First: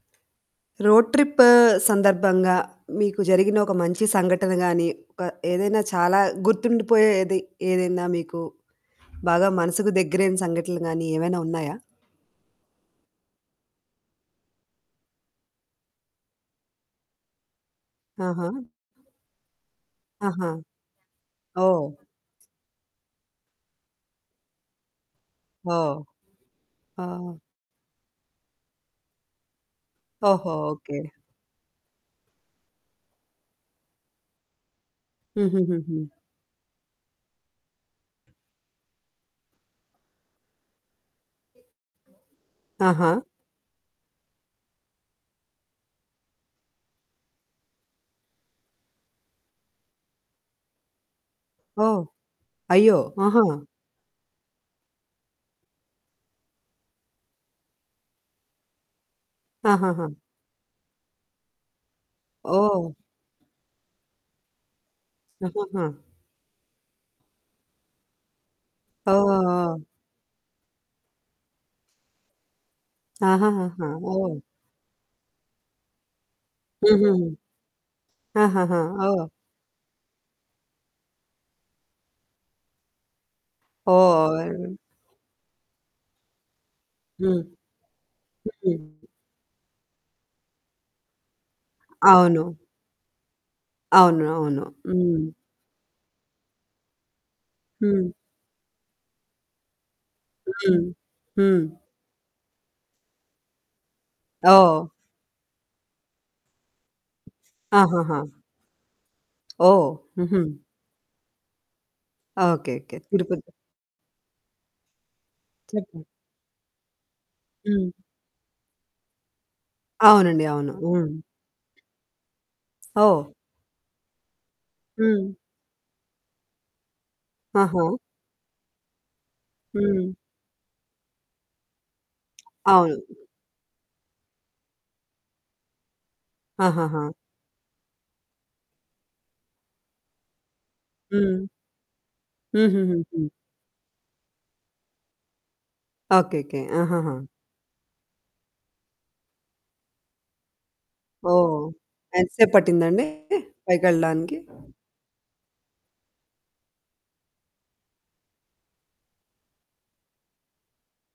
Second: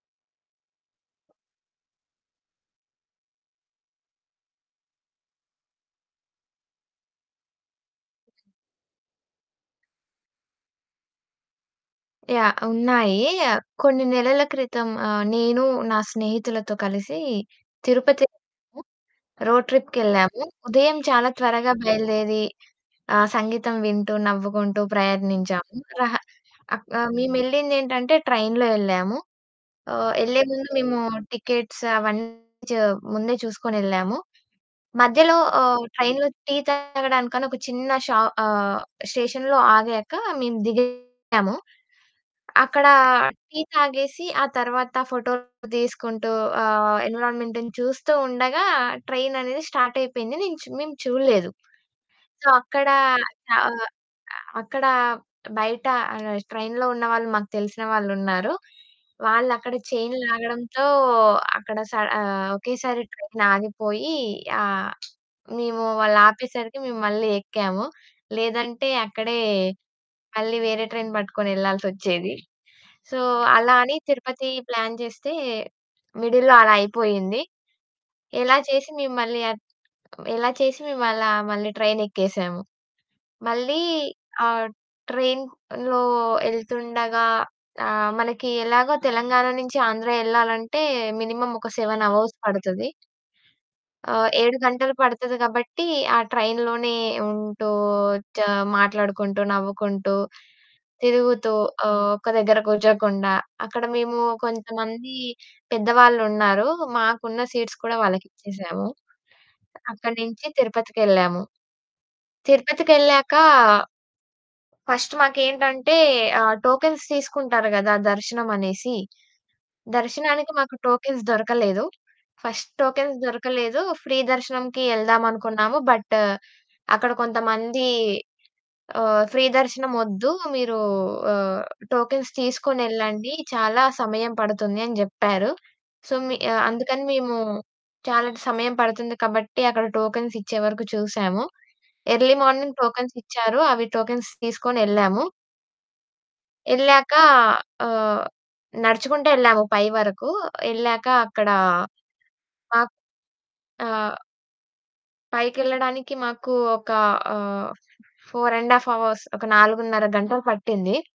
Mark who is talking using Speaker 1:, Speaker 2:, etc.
Speaker 1: Road trip సందర్భంగా మీకు జరిగిన ఒక మంచి సంఘటన గానీ, ఆహ్, ఏదైనా చాలా గుర్తుండిపోయేది ఏదైనా, మీకు బాగా మనసుకు దగ్గరైన సంఘటనలు గానీ ఏవైనా ఉన్నాయా?
Speaker 2: యాహ్! ఉన్నాయీ. ఆహ్, కొన్ని నెలల క్రితం ఆహ్, నేను, నా స్నేహితులతో కలిసీ
Speaker 1: ఆహా!
Speaker 2: తిరుపతెళ్ళాము. రోడ్ ట్రిప్‌కెళ్ళాము.
Speaker 1: ఆహా!
Speaker 2: ఉదయం చాలా త్వరగా
Speaker 1: ఓహ్!
Speaker 2: బయలుదేరీ ఆహ్, సంగీతం వింటూ, నవ్వుకుంటూ ప్రయాణించాము.
Speaker 1: ఓహ్!
Speaker 2: రహ అక్
Speaker 1: ఆ!
Speaker 2: ఆహ్, మేమెళ్ళిందేంటంటే ట్రైన్‌లో యెళ్ళాము. ఆహ్, యెళ్ళే
Speaker 1: ఓహో!
Speaker 2: ముందు
Speaker 1: ఓకే.
Speaker 2: మేమూ టికెట్స్ అవన్నీ చ ముందే చూసుకొనెళ్ళాము. మధ్యలో ఆహ్,
Speaker 1: హుహుహు.
Speaker 2: ట్రైన్‌లో టీ తాగడానికని ఒక చిన్న షా ఆహ్, స్టేషన్‌లో ఆగాకా మేము దిగాము. అక్కడా
Speaker 1: ఆహా!
Speaker 2: టీ తాగేసి, ఆ తర్వాత ఫోటోలు తీసుకుంటూ ఆహ్, ఎన్విరాన్‌మెంటును చూస్తూ ఉండగా ట్రైననేది స్టార్టయిపోయింది. నేను చు మేము చూడలేదు.
Speaker 1: ఓహ్!
Speaker 2: సో, అక్కడా
Speaker 1: అయ్యో! ఆహా!
Speaker 2: చా ఆహ్, అక్కడా బయటా ఆహ్, ట్రైన్‌లో ఉన్నవాళ్ళు మాకు తెలిసిన వాళ్ళున్నారు. వాళ్ళక్కడ
Speaker 1: ఆహాహా!
Speaker 2: చెయిన్ లాగడంతో, అక్కడ స ఆహ్,
Speaker 1: ఓహ్!
Speaker 2: ఒకేసారి ట్రైనాగిపోయీ ఆహ్, మేమూ
Speaker 1: ఆహాహా!
Speaker 2: వాళ్ళాపేసరికి మేము మళ్ళీ యెక్కాము. లేదంటే,
Speaker 1: ఆ!
Speaker 2: అక్కడే
Speaker 1: ఆ!
Speaker 2: మళ్ళీ వేరే ట్రైన్ బట్టుకొనెళ్ళాల్సొచ్చేది. సో, అలా
Speaker 1: ఆహాహా!
Speaker 2: అని
Speaker 1: ఓహ్!
Speaker 2: తిరుపతీ ప్లాన్ చేస్తే మిడిల్‌లో అలా
Speaker 1: హుహు.
Speaker 2: అయిపోయింది. ఎలా
Speaker 1: ఆహాహా!
Speaker 2: చేసి మేము
Speaker 1: ఓహ్!
Speaker 2: మళ్ళీ ఆహ్, ఎలా చేసి మేమలా మళ్ళీ ట్రైనెక్కేసాము, మళ్ళీ
Speaker 1: ఓహ్!
Speaker 2: ఆహ్,
Speaker 1: ఆ!
Speaker 2: ట్రైన్‌లో యెళ్తుండగా
Speaker 1: హ్మ్.
Speaker 2: ఆహ్, మనకి ఎలాగో
Speaker 1: హ్మ్.
Speaker 2: తెలంగాణ నించి ఆంధ్ర యెళ్ళాలంటే, మినిమమ్ ఒక 7 అవర్స్
Speaker 1: అవును.
Speaker 2: పడతది.
Speaker 1: అవును.
Speaker 2: ఆహ్, 7
Speaker 1: అవును.
Speaker 2: గంటలు
Speaker 1: హ్మ్.
Speaker 2: పడతది గాబట్టీ, ఆ ట్రైన్‌లోనే ఉంటూ
Speaker 1: హ్మ్.
Speaker 2: చ మాట్లాడుకుంటూ, నవ్వుకుంటూ,
Speaker 1: హ్మ్.
Speaker 2: తిరుగుతూ
Speaker 1: హ్మ్.
Speaker 2: ఆహ్, ఒక దగ్గర కూర్చోకుండా. అక్కడ మేమూ
Speaker 1: ఓహ్!
Speaker 2: కొంతమందీ పెద్దవాళ్ళున్నారు. మాకున్న సీట్స్ కూడా
Speaker 1: ఆహహా!
Speaker 2: వాళ్ళకిచ్చేసాము.
Speaker 1: ఓహ్!
Speaker 2: అక్కడి
Speaker 1: హుహు.
Speaker 2: నించి తిరుపతికెళ్ళాము.
Speaker 1: ఓకేకే.
Speaker 2: తిరుపతికెళ్ళాకా...
Speaker 1: తిరుపతి.
Speaker 2: ఫస్ట్ మాకేంటంటే,
Speaker 1: చెప్పు.
Speaker 2: ఆహ్, టోకెన్స్ తీసుకుంటారు
Speaker 1: హ్మ్.
Speaker 2: గదా దర్శనమనేసి.
Speaker 1: అవునండి.
Speaker 2: దర్శనానికి
Speaker 1: అవును.
Speaker 2: మాకు
Speaker 1: హ్మ్.
Speaker 2: టోకెన్స్ దొరకలేదు. First tokens
Speaker 1: oh!
Speaker 2: దొరకలేదు, ఫ్రీ దర్శనంకి
Speaker 1: హ్మ్.
Speaker 2: యెళ్దామనుకున్నాము, బట్ట్ అక్కడ
Speaker 1: ఆహా!
Speaker 2: కొంతమందీ ఆహ్, ఫ్రీ
Speaker 1: హ్మ్.
Speaker 2: దర్శనమొద్దు, మీరూ ఆహ్, టోకెన్స్
Speaker 1: అవును.
Speaker 2: తీసుకొనెళ్ళండి, చాలా సమయం పడుతుంది అని జెప్పారు. సో, మి అందుకని
Speaker 1: ఆహాహా!
Speaker 2: మేమూ చాలా ట్ సమయం పడుతుంది కాబట్టి, అక్కడ టోకెన్సిచ్చే వరకు
Speaker 1: హ్మ్.
Speaker 2: చూసాము. ఎర్లీ మార్నింగ్
Speaker 1: హుహుహు.
Speaker 2: టోకెన్సిచ్చారు. అవి టోకెన్స్ తీసుకొనెళ్ళాము.
Speaker 1: ఓకేకే. ఆహాహా!
Speaker 2: యెళ్ళాకా ఆహ్, నడుచుకుంటెళ్ళాము పై వరకూ. యెళ్ళాక అక్కడా
Speaker 1: ఓహ్! ఎంత సేపు
Speaker 2: మాక్
Speaker 1: పట్టిందండి
Speaker 2: ఆహ్
Speaker 1: పైకెళ్ళడానికి?
Speaker 2: పైకెళ్ళడానికి మాకు ఒకా ఆహ్, 4 ½ అవర్స్, ఒక 4 ½ గంటలు పట్టింది.